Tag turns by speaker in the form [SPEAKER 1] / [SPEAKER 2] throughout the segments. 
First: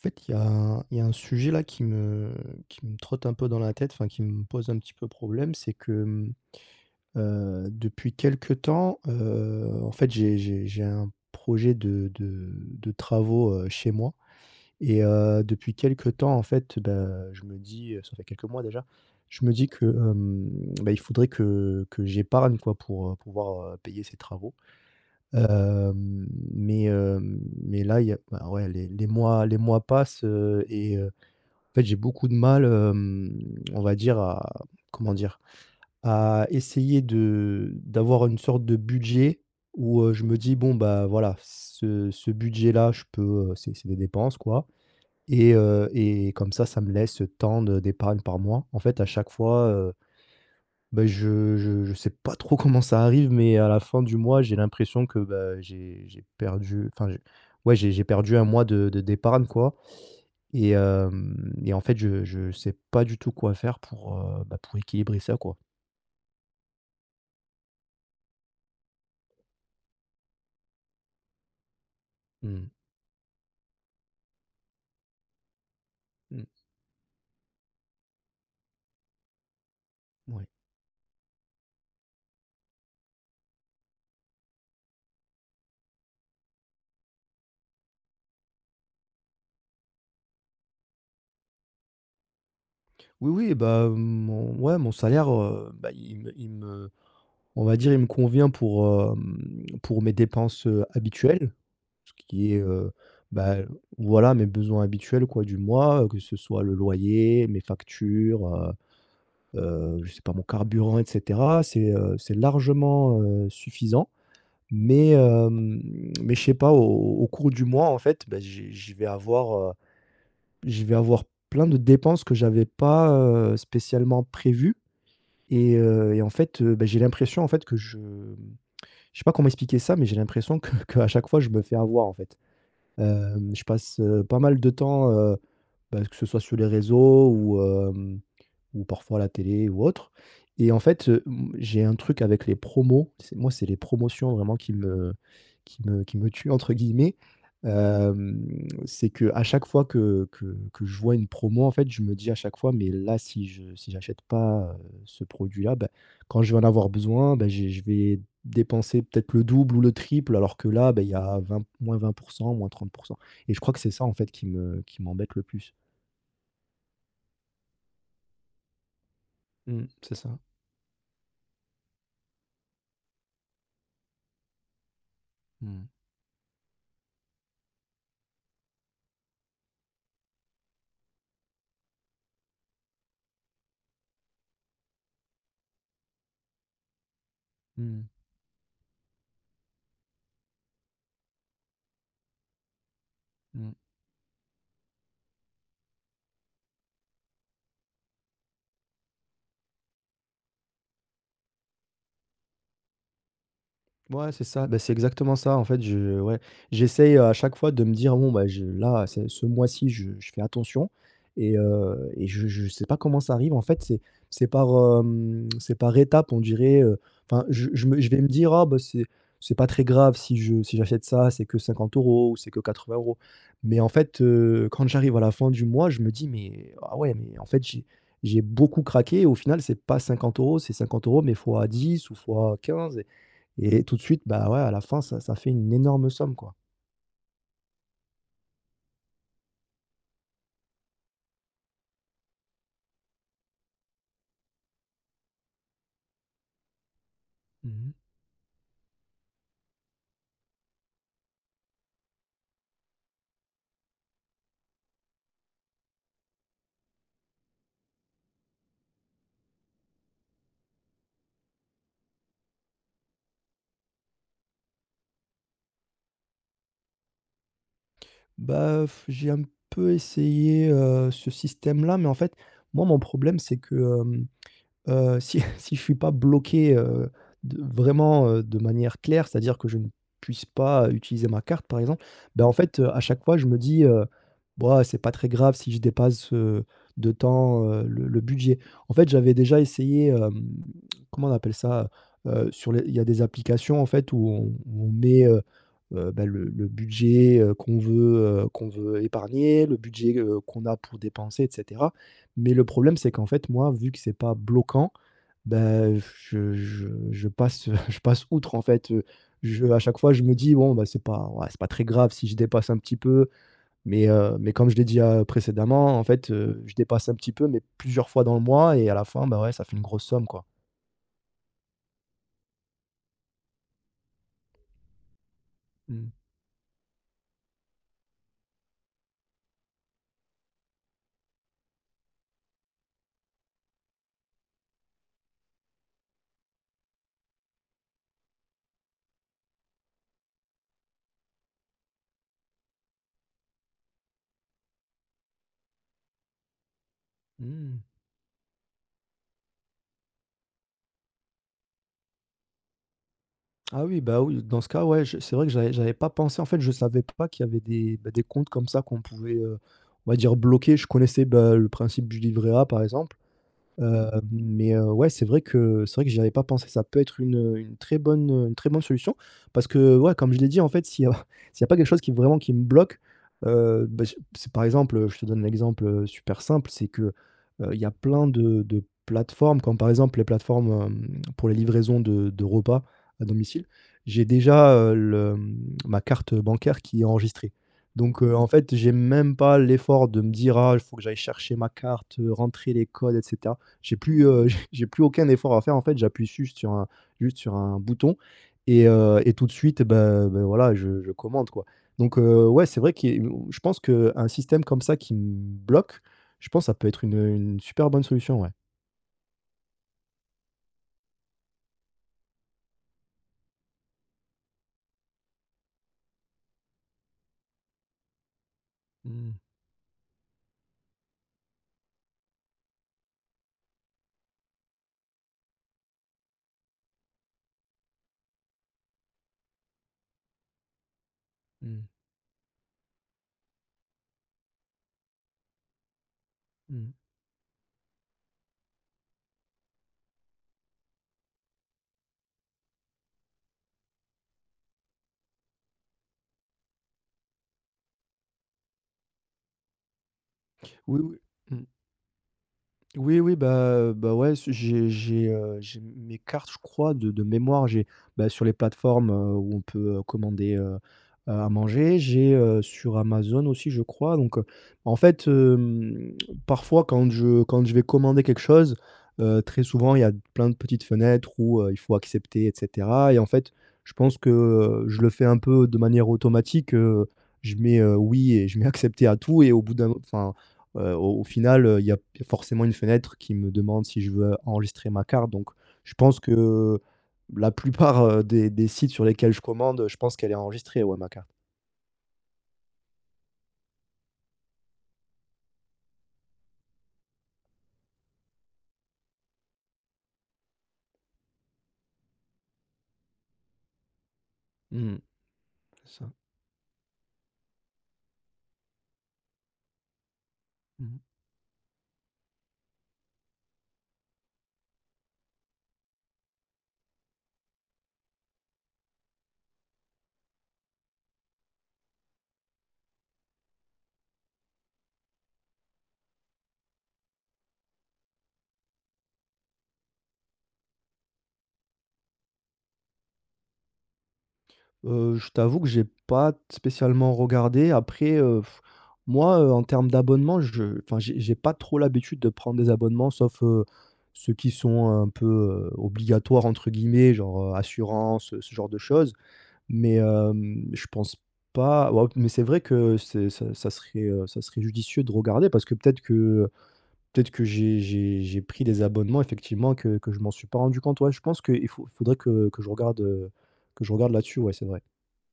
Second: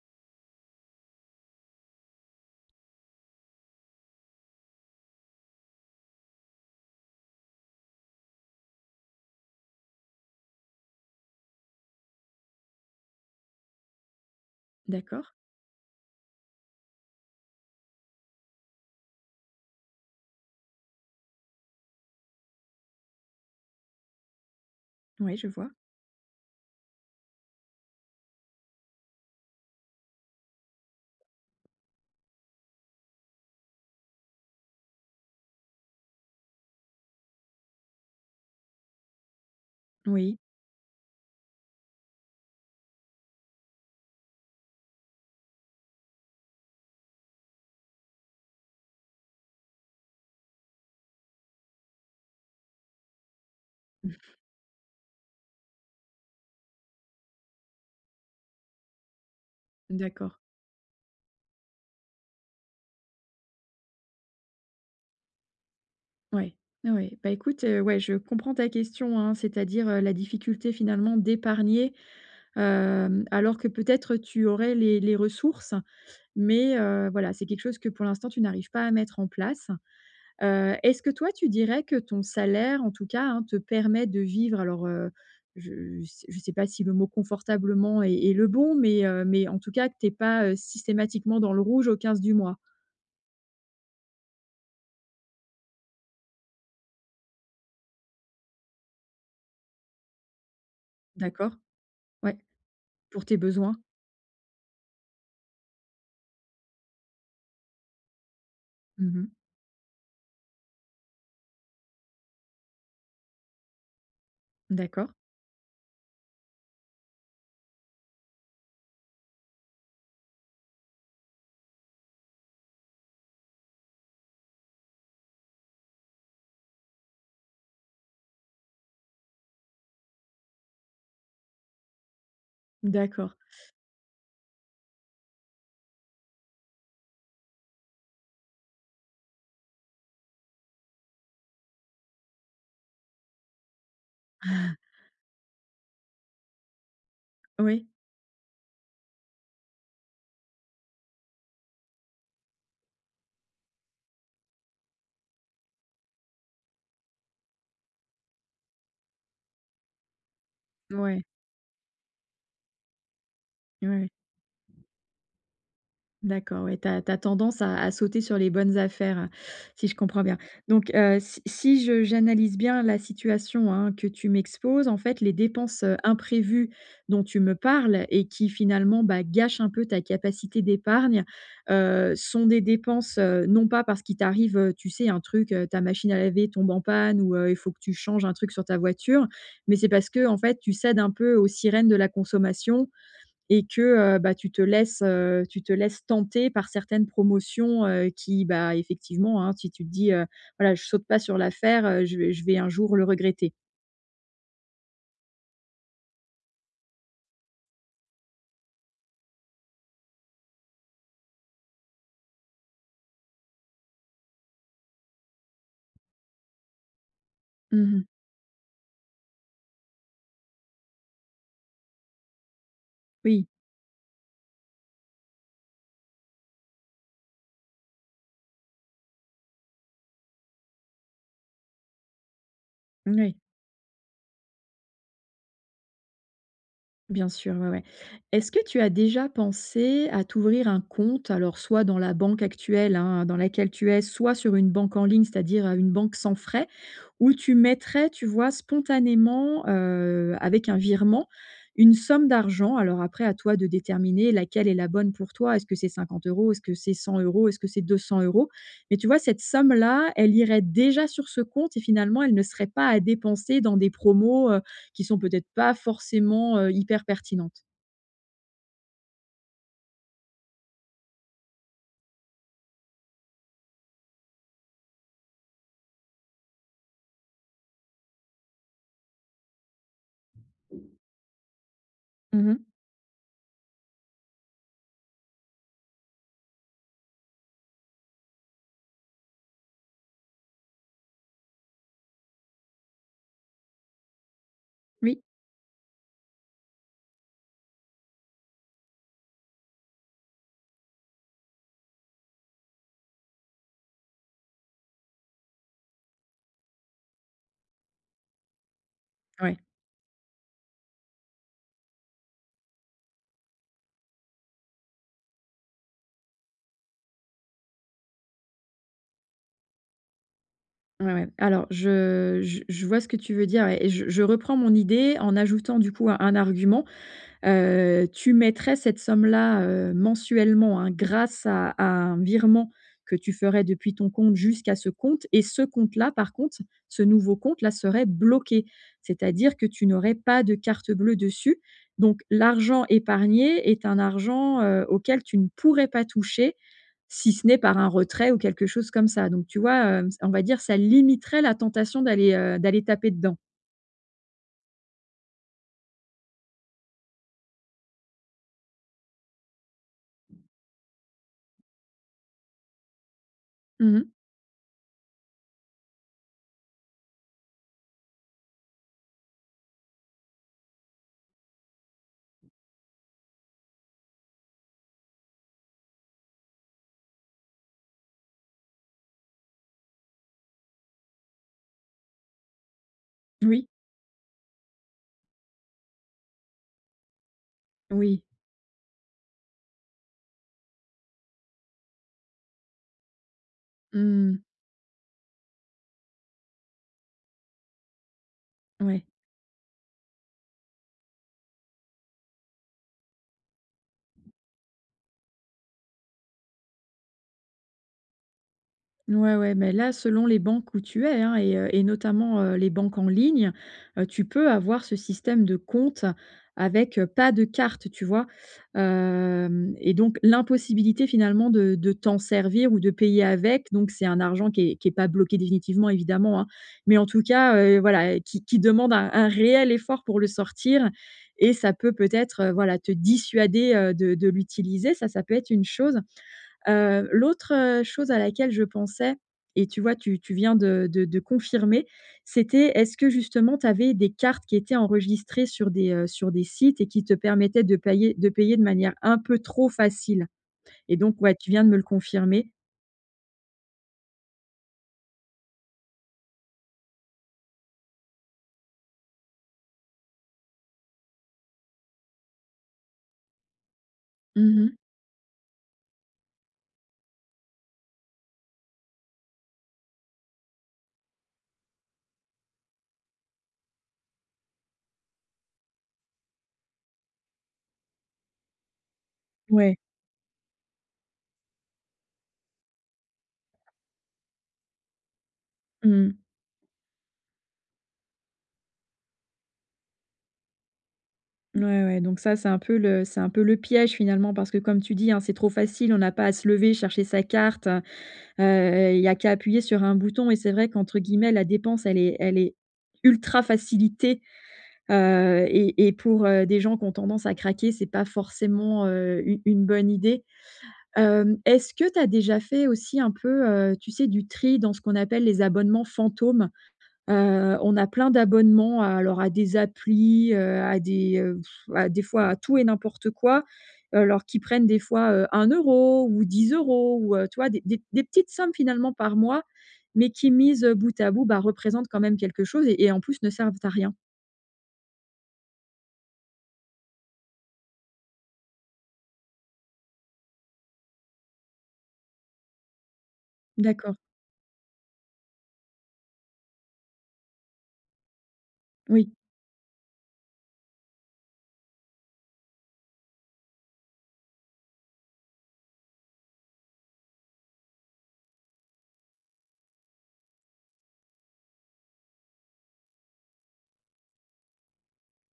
[SPEAKER 1] En fait, il y a un il y a un sujet là qui me qui me trotte un peu dans la tête, enfin qui me pose un petit peu problème. C'est que, mmh, heu, depuis quelque temps, heu, en fait, j'ai j'ai j'ai un projet de de de travaux, heu, chez moi et
[SPEAKER 2] D'accord.
[SPEAKER 1] heu, depuis quelque temps en fait, bah, je me dis, heu, ça fait quelques mois déjà, je me dis que, hem, bah, il faudrait que que j'épargne, quoi. Pour pouvoir payer ces travaux,
[SPEAKER 2] Ouais, je vois.
[SPEAKER 1] hem, mais hem, mais là il y a enfin ouais les les mois les mois passent, heu, et heu, en fait j'ai beaucoup de mal, hem, on va dire à, comment dire? À essayer de d'avoir une sorte de budget où, heu, je
[SPEAKER 2] Oui.
[SPEAKER 1] me dis: «Bon bah voilà ce ce budget là, je peux, heu, c'est c'est des dépenses quoi et heu, et comme ça, ça me laisse, heu, tant de d'épargne par mois». En fait à chaque fois, heu, bah, je je je sais pas trop comment ça arrive, mais à la fin du
[SPEAKER 2] Mmh.
[SPEAKER 1] mois, j'ai l'impression que bah j'ai j'ai perdu, enfin j'ai ouais j'ai perdu un mois de de d'épargne, quoi,
[SPEAKER 2] D'accord.
[SPEAKER 1] et hem et en fait, je je sais pas du tout quoi faire pour, heu, bah, pour équilibrer ça, quoi.
[SPEAKER 2] Ouais. Ouais, ouais. Bah écoute, heu, ouais, je comprends ta question, hein, c'est-à-dire, heu, la difficulté finalement d'épargner,
[SPEAKER 1] Mmh.
[SPEAKER 2] hem, alors que peut-être tu aurais les les ressources,
[SPEAKER 1] Mmh.
[SPEAKER 2] mais heu, voilà, c'est quelque chose que pour l'instant tu n'arrives pas à mettre en place.
[SPEAKER 1] Ouais.
[SPEAKER 2] Heu, est-ce que toi, tu dirais que ton salaire en tout cas, hein, te permet de vivre alors, heu, je sais je sais pas si le mot confortablement est est le bon mais heu, mais en tout cas que tu es pas, heu, systématiquement dans le rouge au 15 du mois?
[SPEAKER 1] Oui, oui bah, mon ouais mon salaire, heu, bah, il me il me, on va dire il me convient pour, hem, pour mes dépenses, heu, habituelles,
[SPEAKER 2] D'accord.
[SPEAKER 1] ce
[SPEAKER 2] Ouais.
[SPEAKER 1] qui est, heu,
[SPEAKER 2] Pour tes
[SPEAKER 1] bah,
[SPEAKER 2] besoins.
[SPEAKER 1] voilà mes besoins habituels quoi du mois, heu, que ce soit le loyer, mes factures, heu
[SPEAKER 2] Mmh mh.
[SPEAKER 1] heu, je sais pas mon carburant et cetera. C'est, heu, c'est largement, heu, suffisant mais
[SPEAKER 2] D'accord.
[SPEAKER 1] hem, mais je sais pas au au cours du mois, en fait, bah j'ai j'ai je vais avoir, heu, je vais avoir plein de dépenses que j'avais pas, heu, spécialement prévues et heu, et en fait, heu, bah, j'ai l'impression en fait que je, mmh, je sais pas comment expliquer ça mais j'ai l'impression que qu'à chaque fois je me fais avoir en fait.
[SPEAKER 2] D'accord.
[SPEAKER 1] Hem, je passe, heu, pas mal de temps, heu, bah, que ce soit sur les réseaux ou hem, ou parfois la télé ou autre et en fait, heu, mmh, j'ai un truc avec les promos, c'est moi c'est les promotions vraiment qui
[SPEAKER 2] Ah!
[SPEAKER 1] me qui me qui me «tuent» entre guillemets.
[SPEAKER 2] Oui.
[SPEAKER 1] Hem, c'est qu'à chaque fois que que que je vois une promo, en fait, je me dis à chaque fois: «Mais là si je si j'achète pas, heu, ce produit-là, bah, quand je vais en avoir besoin, bah, j'ai je vais dépenser peut-être le double ou le triple alors que là, bah, il y
[SPEAKER 2] Ouais.
[SPEAKER 1] a vingt -20%, - 30%» et je crois que c'est ça
[SPEAKER 2] Ouais.
[SPEAKER 1] en fait qui me qui m'embête le plus.
[SPEAKER 2] D'accord, ouais, tu as tu as tendance à à sauter sur les bonnes affaires, si
[SPEAKER 1] Mmh.
[SPEAKER 2] je
[SPEAKER 1] C'est
[SPEAKER 2] comprends bien
[SPEAKER 1] ça.
[SPEAKER 2] donc heu, si si je j'analyse bien la situation, hein, que tu m'exposes, en fait, les dépenses,
[SPEAKER 1] Mmh.
[SPEAKER 2] heu, imprévues dont tu me parles et qui finalement, bah, gâchent un peu ta capacité d'épargne, heu, sont des dépenses, heu, non pas parce qu'il t'arrive, heu, tu sais? Un truc heu, ta machine à laver tombe en panne, heu, ou il faut que tu
[SPEAKER 1] Mmh.
[SPEAKER 2] changes un truc sur ta voiture, mais c'est parce qu'en fait tu cèdes un peu aux sirènes de la consommation et
[SPEAKER 1] Mmh.
[SPEAKER 2] que, heu, bah, tu te laisses, heu, tu te laisses tenter par certaines promotions, heu, qui, bah, effectivement, hein, si tu te dis: «Heu, voilà je saute pas sur l'affaire, heu, je vais je vais un jour le regretter».
[SPEAKER 1] Ouais c'est ça, bah c'est exactement ça en fait. Je ouais j'essaye, heu, à chaque fois de me dire: «Bon bah, je là ce ce mois-ci je je fais attention et heu et je je sais pas comment ça arrive en fait. C'est c'est par, hem, c'est par étape on dirait, heu, enfin je
[SPEAKER 2] Mmh
[SPEAKER 1] je me
[SPEAKER 2] mh.
[SPEAKER 1] je vais me dire: «Oh bah c'est c'est pas très grave si je si j'achète ça. C'est que 50 € ou c'est que 80 €»
[SPEAKER 2] Oui.
[SPEAKER 1] mais en fait, heu, quand j'arrive à la fin du mois, je me dis: «Mais, ah ouais, heu, mais en fait j'ai j'ai beaucoup craqué» et au final c'est pas 50 € c'est 50€ mais fois 10 ou fois 15 et
[SPEAKER 2] Moui.
[SPEAKER 1] et tout de suite bah, ouais à la fin ça ça fait une énorme somme, quoi.
[SPEAKER 2] Bien sûr, ouais, ouais. Est-ce que tu as déjà pensé à t'ouvrir un compte, alors soit dans la banque actuelle hein, dans laquelle tu es. Soit sur une banque en ligne, c'est-à-dire, heu, une banque sans frais où tu
[SPEAKER 1] Mmh mh.
[SPEAKER 2] mettrais, tu vois? Spontanément, heu, avec un virement, une somme d'argent. Alors après, à toi de déterminer laquelle est la bonne pour toi. Est-ce que c'est 50 €, est-ce que c'est 100 €, est-ce que c'est 200 €. Mais tu vois? Cette somme-là, elle irait déjà sur ce compte et finalement elle ne serait pas à dépenser dans des promos, heu, qui sont peut-être pas forcément, heu, hyper pertinentes.
[SPEAKER 1] Bah heu f j'ai un peu essayé, heu, ce système-là. Mais, en fait, moi, mon problème c'est que, hem, heu, si si je suis pas bloqué, heu, de vraiment, heu, de manière claire c'est à dire que je ne puisse pas, heu, utiliser ma carte par exemple, bah,
[SPEAKER 2] Mmh
[SPEAKER 1] en
[SPEAKER 2] mh.
[SPEAKER 1] fait, à chaque fois je me dis, heu,: «B ouah c'est pas très grave si je dépasse, heu, de tant, heu, le le budget». En fait, j'avais déjà essayé, hem, comment on appelle ça? Heu, sur les il y a des applications en fait où on où on
[SPEAKER 2] Oui.
[SPEAKER 1] met, heu heu bah, le le budget, heu, qu'on veut, heu, qu'on veut épargner, le budget, heu, qu'on a pour dépenser et cetera. Mais le problème c'est qu'en fait moi vu que c'est pas bloquant, bah heu, je je je passe, heu, je passe outre en fait, heu.
[SPEAKER 2] Ouais.
[SPEAKER 1] Je à chaque fois, je me dis; «Bon, bah, c'est pas ouais c'est pas très grave si je dépasse un petit peu», mais, heu, mais comme je l'ai dit, heu, précédemment en fait, heu, je dépasse un petit peu mais plusieurs fois dans le mois et à la fin, bah, ouais ça fait une grosse somme quoi.
[SPEAKER 2] Ouais, ouais. Alors je je je vois ce que tu veux dire et je je reprends mon idée en ajoutant du coup
[SPEAKER 1] Mmh.
[SPEAKER 2] un un argument, heu, tu mettrais cette somme-là, heu, mensuellement hein grâce à à un virement que tu ferais depuis ton compte jusqu'à ce compte et ce compte-là par contre, ce nouveau compte-là serait bloqué. C'est-à-dire que tu n'aurais pas de carte bleue dessus donc l'argent épargné est un argent, heu, auquel tu ne pourrais pas toucher si ce
[SPEAKER 1] Mmh
[SPEAKER 2] n'est par
[SPEAKER 1] mh.
[SPEAKER 2] un retrait ou quelque chose comme ça. Donc tu vois, heu, on va dire ça limiterait la tentation d'aller heu, d'aller taper dedans.
[SPEAKER 1] Ah oui, bah, oui. Dans ce cas, ouais je c'est vrai que j'avais j'avais pas pensé. En fait je savais pas qu'il y avait des, bah, des comptes comme ça qu'on pouvait heu, on va dire «bloquer». Je connaissais bah le principe du livret A par exemple,
[SPEAKER 2] Mmh mh.
[SPEAKER 1] heu, mais heu, ouais, c'est vrai que c'est vrai que j'y avais pas pensé, ça peut être une, heu, une très bonne une très bonne solution. Parce que, ouais, comme je l'ai dit, en fait, s'il y a s'il 'y a pas quelque chose qui vraiment, qui me bloque, heu bah, c c'est par exemple, heu, je te donne l'exemple heu, super simple c'est que heu, il y a plein de de plateformes comme par exemple les plateformes, hem, pour les livraisons de de repas à
[SPEAKER 2] Oui.
[SPEAKER 1] domicile, j'ai déjà, heu, le, mmh, ma carte bancaire qui est enregistrée. Donc
[SPEAKER 2] Oui.
[SPEAKER 1] heu, en fait j'ai même pas l'effort de me dire: «Ah il faut que j'aille chercher ma carte, rentrer les codes et cetera». J'ai plus,
[SPEAKER 2] Mmh mh.
[SPEAKER 1] heu, j'ai plus aucun effort à faire, en fait, j'appuie juste sur un juste sur un bouton et
[SPEAKER 2] Ouais.
[SPEAKER 1] heu et tout de suite ben ben voilà je je commande quoi. Donc heu, ouais, c'est vrai qui est mmh je pense qu'un système comme ça qui me bloque, je pense ça peut être une, heu, une super bonne solution, ouais.
[SPEAKER 2] Ouais, ouais mais là selon les banques où tu es, hein et heu et notamment, heu, les banques en ligne, heu, tu peux avoir ce système de compte avec, heu, pas de carte, tu vois?
[SPEAKER 1] Mmh.
[SPEAKER 2] Hem et donc l'impossibilité finalement de de t'en servir ou de payer avec. Donc c'est un argent qui est qui est pas bloqué définitivement évidemment, hein. Mais en tout cas, heu, voilà qui qui demande un un réel effort pour le sortir et ça
[SPEAKER 1] Mmh.
[SPEAKER 2] peut, peut-être, heu, voilà te dissuader heu, de de l'utiliser ça ça peut être une chose,
[SPEAKER 1] Mmh.
[SPEAKER 2] heu, l'autre, heu, chose à laquelle je pensais et tu vois tu tu viens de de de confirmer, c'était est-ce que justement tu avais des cartes qui étaient enregistrées sur des, heu, sur des sites et qui te permettaient de pailler de payer de manière un peu trop facile? Et
[SPEAKER 1] Oui, oui.
[SPEAKER 2] donc, ouais tu viens
[SPEAKER 1] Mmh.
[SPEAKER 2] de me le confirmer.
[SPEAKER 1] Oui, oui bah, heu, bah, ouais, ce j'ai j'ai, heu, j'ai mes cartes, je crois de de mémoire. J'ai, bah, sur les plateformes, heu, où on peut commander, heu, heu, à manger, j'ai, heu, sur Amazon aussi je crois donc, heu,
[SPEAKER 2] Mmh mh.
[SPEAKER 1] en fait hem, parfois quand je quand je vais commander quelque chose, heu, très souvent il y a pleins de petites fenêtres où, heu, il faut accepter et cetera et en fait je pense que, heu, je le fais un peu de manière automatique, heu, je mets, heu, oui et je mets accepter à tout et au bout
[SPEAKER 2] Ouais.
[SPEAKER 1] d'un enfin, heu, au au final, heu, il y a il y a forcément une fenêtre qui me demande si je veux enregistrer ma carte donc, je
[SPEAKER 2] Mmh.
[SPEAKER 1] pense que la plupart des des sites sur lesquels je commande je pense qu'elle est enregistrée, ouais, ma carte.
[SPEAKER 2] Mouais, ouais donc ça c'est un peu le c'est un peu le piège finalement. Parce que comme tu dis, hein, c'est trop facile. On a pas à se lever chercher sa carte, heu heu, il y a qu'à appuyer sur un bouton et c'est vrai qu'entre guillemets la dépense elle est elle est «ultra facilitée»,
[SPEAKER 1] Mmh mh.
[SPEAKER 2] heu et
[SPEAKER 1] C'est
[SPEAKER 2] et
[SPEAKER 1] ça.
[SPEAKER 2] pour, heu, des gens qui ont tendance à craquer, c'est pas forcément, heu, une une bonne idée,
[SPEAKER 1] Mmh.
[SPEAKER 2] hem, est-ce que tu as déjà fait aussi un peu, heu, tu sais du tri dans ce qu'on appelle les «abonnements fantômes»? Heu on a plein d'abonnements, heu, alors à des applis, heu, à des, heu, pff, à des fois à tout et n'importe quoi. Alors qui prennent des fois, heu, 1 € ou 10 € ou heu, tu vois? Des des des petites sommes finalement par mois, mais qui mises bout à bout, bah, représentent quand même quelque chose et en plus ne servent à rien.
[SPEAKER 1] Heu, je t'avoue que j'ai pas t spécialement regardé après, heu, moi, heu, en termes d'abonnement je enfin j'ai j'ai pas trop l'habitude de prendre des abonnements sauf, heu,
[SPEAKER 2] D'accord.
[SPEAKER 1] ceux qui sont un peu, heu, «obligatoires» entre guillemets. Genre, heu, assurance, ce genre de
[SPEAKER 2] Oui.
[SPEAKER 1] choses. Mais hem, je pense pas, ouais mais c'est vrai que c'est ça ça serait, heu, ça serait judicieux de regarder parce que peut-être que, heu, peut-être que j'ai j'ai j'ai pris des abonnements effectivement que que je m'en suis pas rendu compte. Ouais, je pense qu'il faut il faudrait que que je regarde, heu, que je regarde là-dessus, ouais, c'est vrai.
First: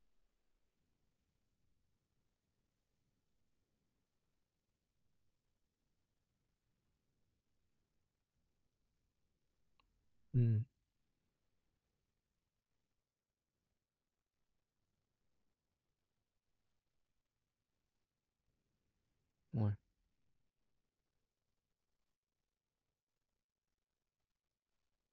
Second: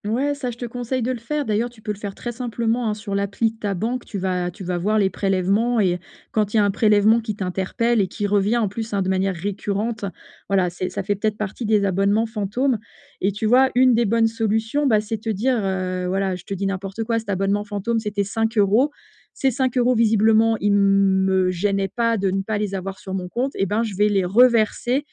[SPEAKER 2] Ouais ça je te conseille de le faire d'ailleurs tu peux le faire très simplement, hein. Sur l'appli de ta banque tu vas tu vas voir les prélèvements et quand il y a un prélèvement qui t'interpelle et qui revient en plus, hein, de manière récurrente,
[SPEAKER 1] Mmh.
[SPEAKER 2] voilà c'est ça fait peut-être partie des abonnements fantômes et tu vois, une des bonnes solutions, bah, c'est te dire, heu, voilà, je te dis n'importe quoi: «Cet abonnement fantôme c'était 5 €, ces
[SPEAKER 1] Ouais.
[SPEAKER 2] 5 € visiblement il me gênait pas de ne pas les avoir sur mon compte et ben je vais les reverser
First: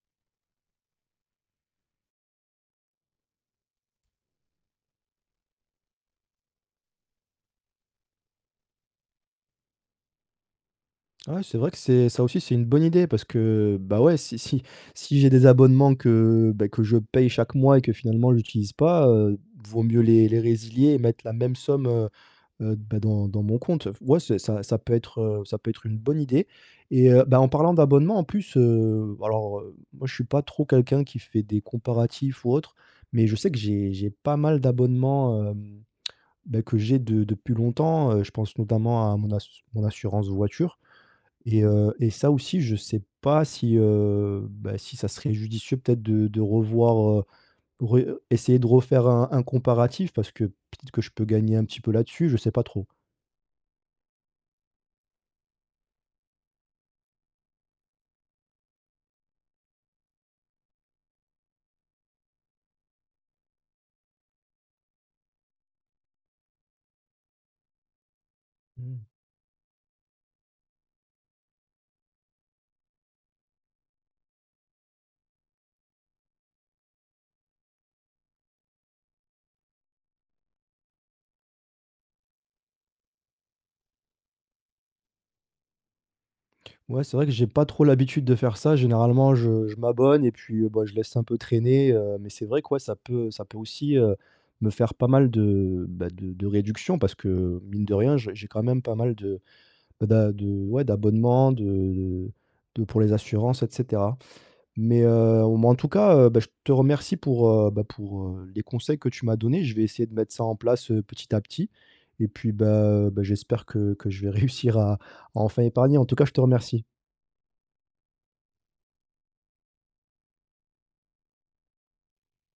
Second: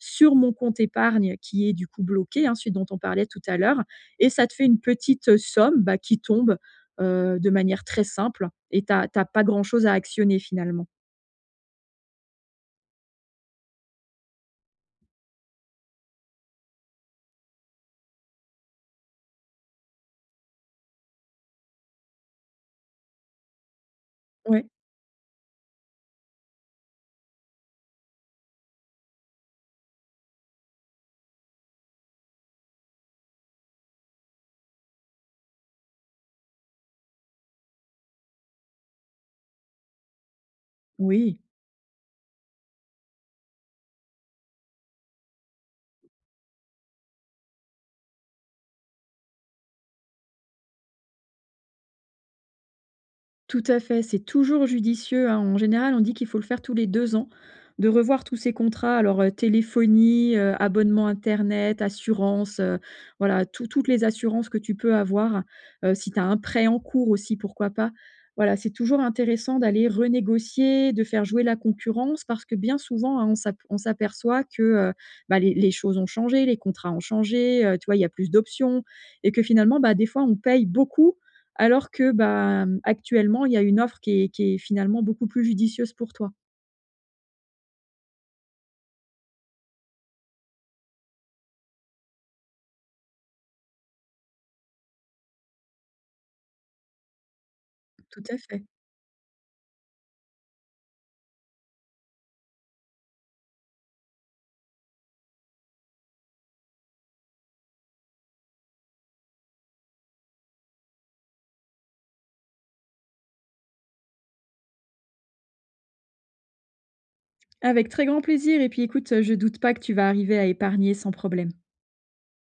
[SPEAKER 2] sur mon compte épargne qui est du coup bloqué», hein, celui dont on parlait tout à l'heure et ça te fait une petite somme bah qui tombe, heu, de manière très simple et tu as pas tu as pas grand chose à actionner finalement.
[SPEAKER 1] Ah ouais c'est vrai que c'est ça aussi c'est une bonne idée! Parce que bah, ouais si si si j'ai des abonnements que, beh, que je paye chaque mois et que finalement j'utilise pas, heu, vaut mieux les les résilier et mettre la même somme, heu heu, d bah dans dans mon compte, heu, f ouais c'est ça
[SPEAKER 2] Ouais.
[SPEAKER 1] ça peut être, heu, ça peut être une bonne idée, et heu, bah, en parlant d'abonnement en plus, heu, alors, heu, moi je suis pas trop quelqu'un qui fait des comparatifs ou autres, mais je sais que j'ai j'ai pas mal d'abonnements, hem, beh, que j'ai de depuis longtemps, heu, je pense notamment à mon ass mon assurance voiture,
[SPEAKER 2] Oui.
[SPEAKER 1] et heu, et ça aussi je sais pas si, heu, bah, si ça serait judicieux peut-être de de revoir, heu, ré heu, essayer de refaire un un comparatif. Parce que peut-être que je peux gagner un petit peu là-dessus, je sais pas trop.
[SPEAKER 2] Tout à fait, c'est toujours judicieux, hein. En général, on dit qu'il faut le faire tous les 2 ans de revoir tous ses contrats. Alors, heu, téléphonie, heu, abonnement internet, assurance, heu, voilà tout toutes les assurances que tu peux avoir, heu, si tu as un prêt en cours aussi, pourquoi pas. Voilà c'est toujours
[SPEAKER 1] Mmh.
[SPEAKER 2] intéressant d'aller renégocier, de faire jouer la concurrence, parce que bien souvent hein, on s'ap on s'aperçoit que, heu, bah, les les choses ont changé. Les contrats ont changé, heu, tu vois? Il y a plus d'options et que finalement bah, des fois on paye beaucoup, alors que bah, mmh, actuellement il y a une offre qui est qui est finalement beaucoup plus judicieuse pour toi.
[SPEAKER 1] Ouais c'est vrai que j'ai pas trop l'habitude de faire ça. Généralement je je m'abonne et puis, heu, bah, je laisse un peu traîner, heu, mais c'est vrai que ouais ça peut ça peut aussi, heu, me faire pas mal de, bah, de de réduction. Parce que, mine de rien
[SPEAKER 2] Tout
[SPEAKER 1] j'ai
[SPEAKER 2] à
[SPEAKER 1] j'ai quand
[SPEAKER 2] fait.
[SPEAKER 1] même pas mal de bah, d'a de ouais d'abonnement de de de pour les assurances et cetera, mais heu, ou m'en tout cas, heu, bah, je te remercie pour, heu, bah, pour, heu, les conseils que tu m'as donnés. Je vais essayer de mettre ça en place, heu, petit à petit, et puis bah, heu, bah j'espère que que je vais réussir à à enfin épargner. En tout cas, je te remercie.
[SPEAKER 2] Avec très grand plaisir et puis écoute, heu, je doute pas que tu vas arriver à épargner sans problème.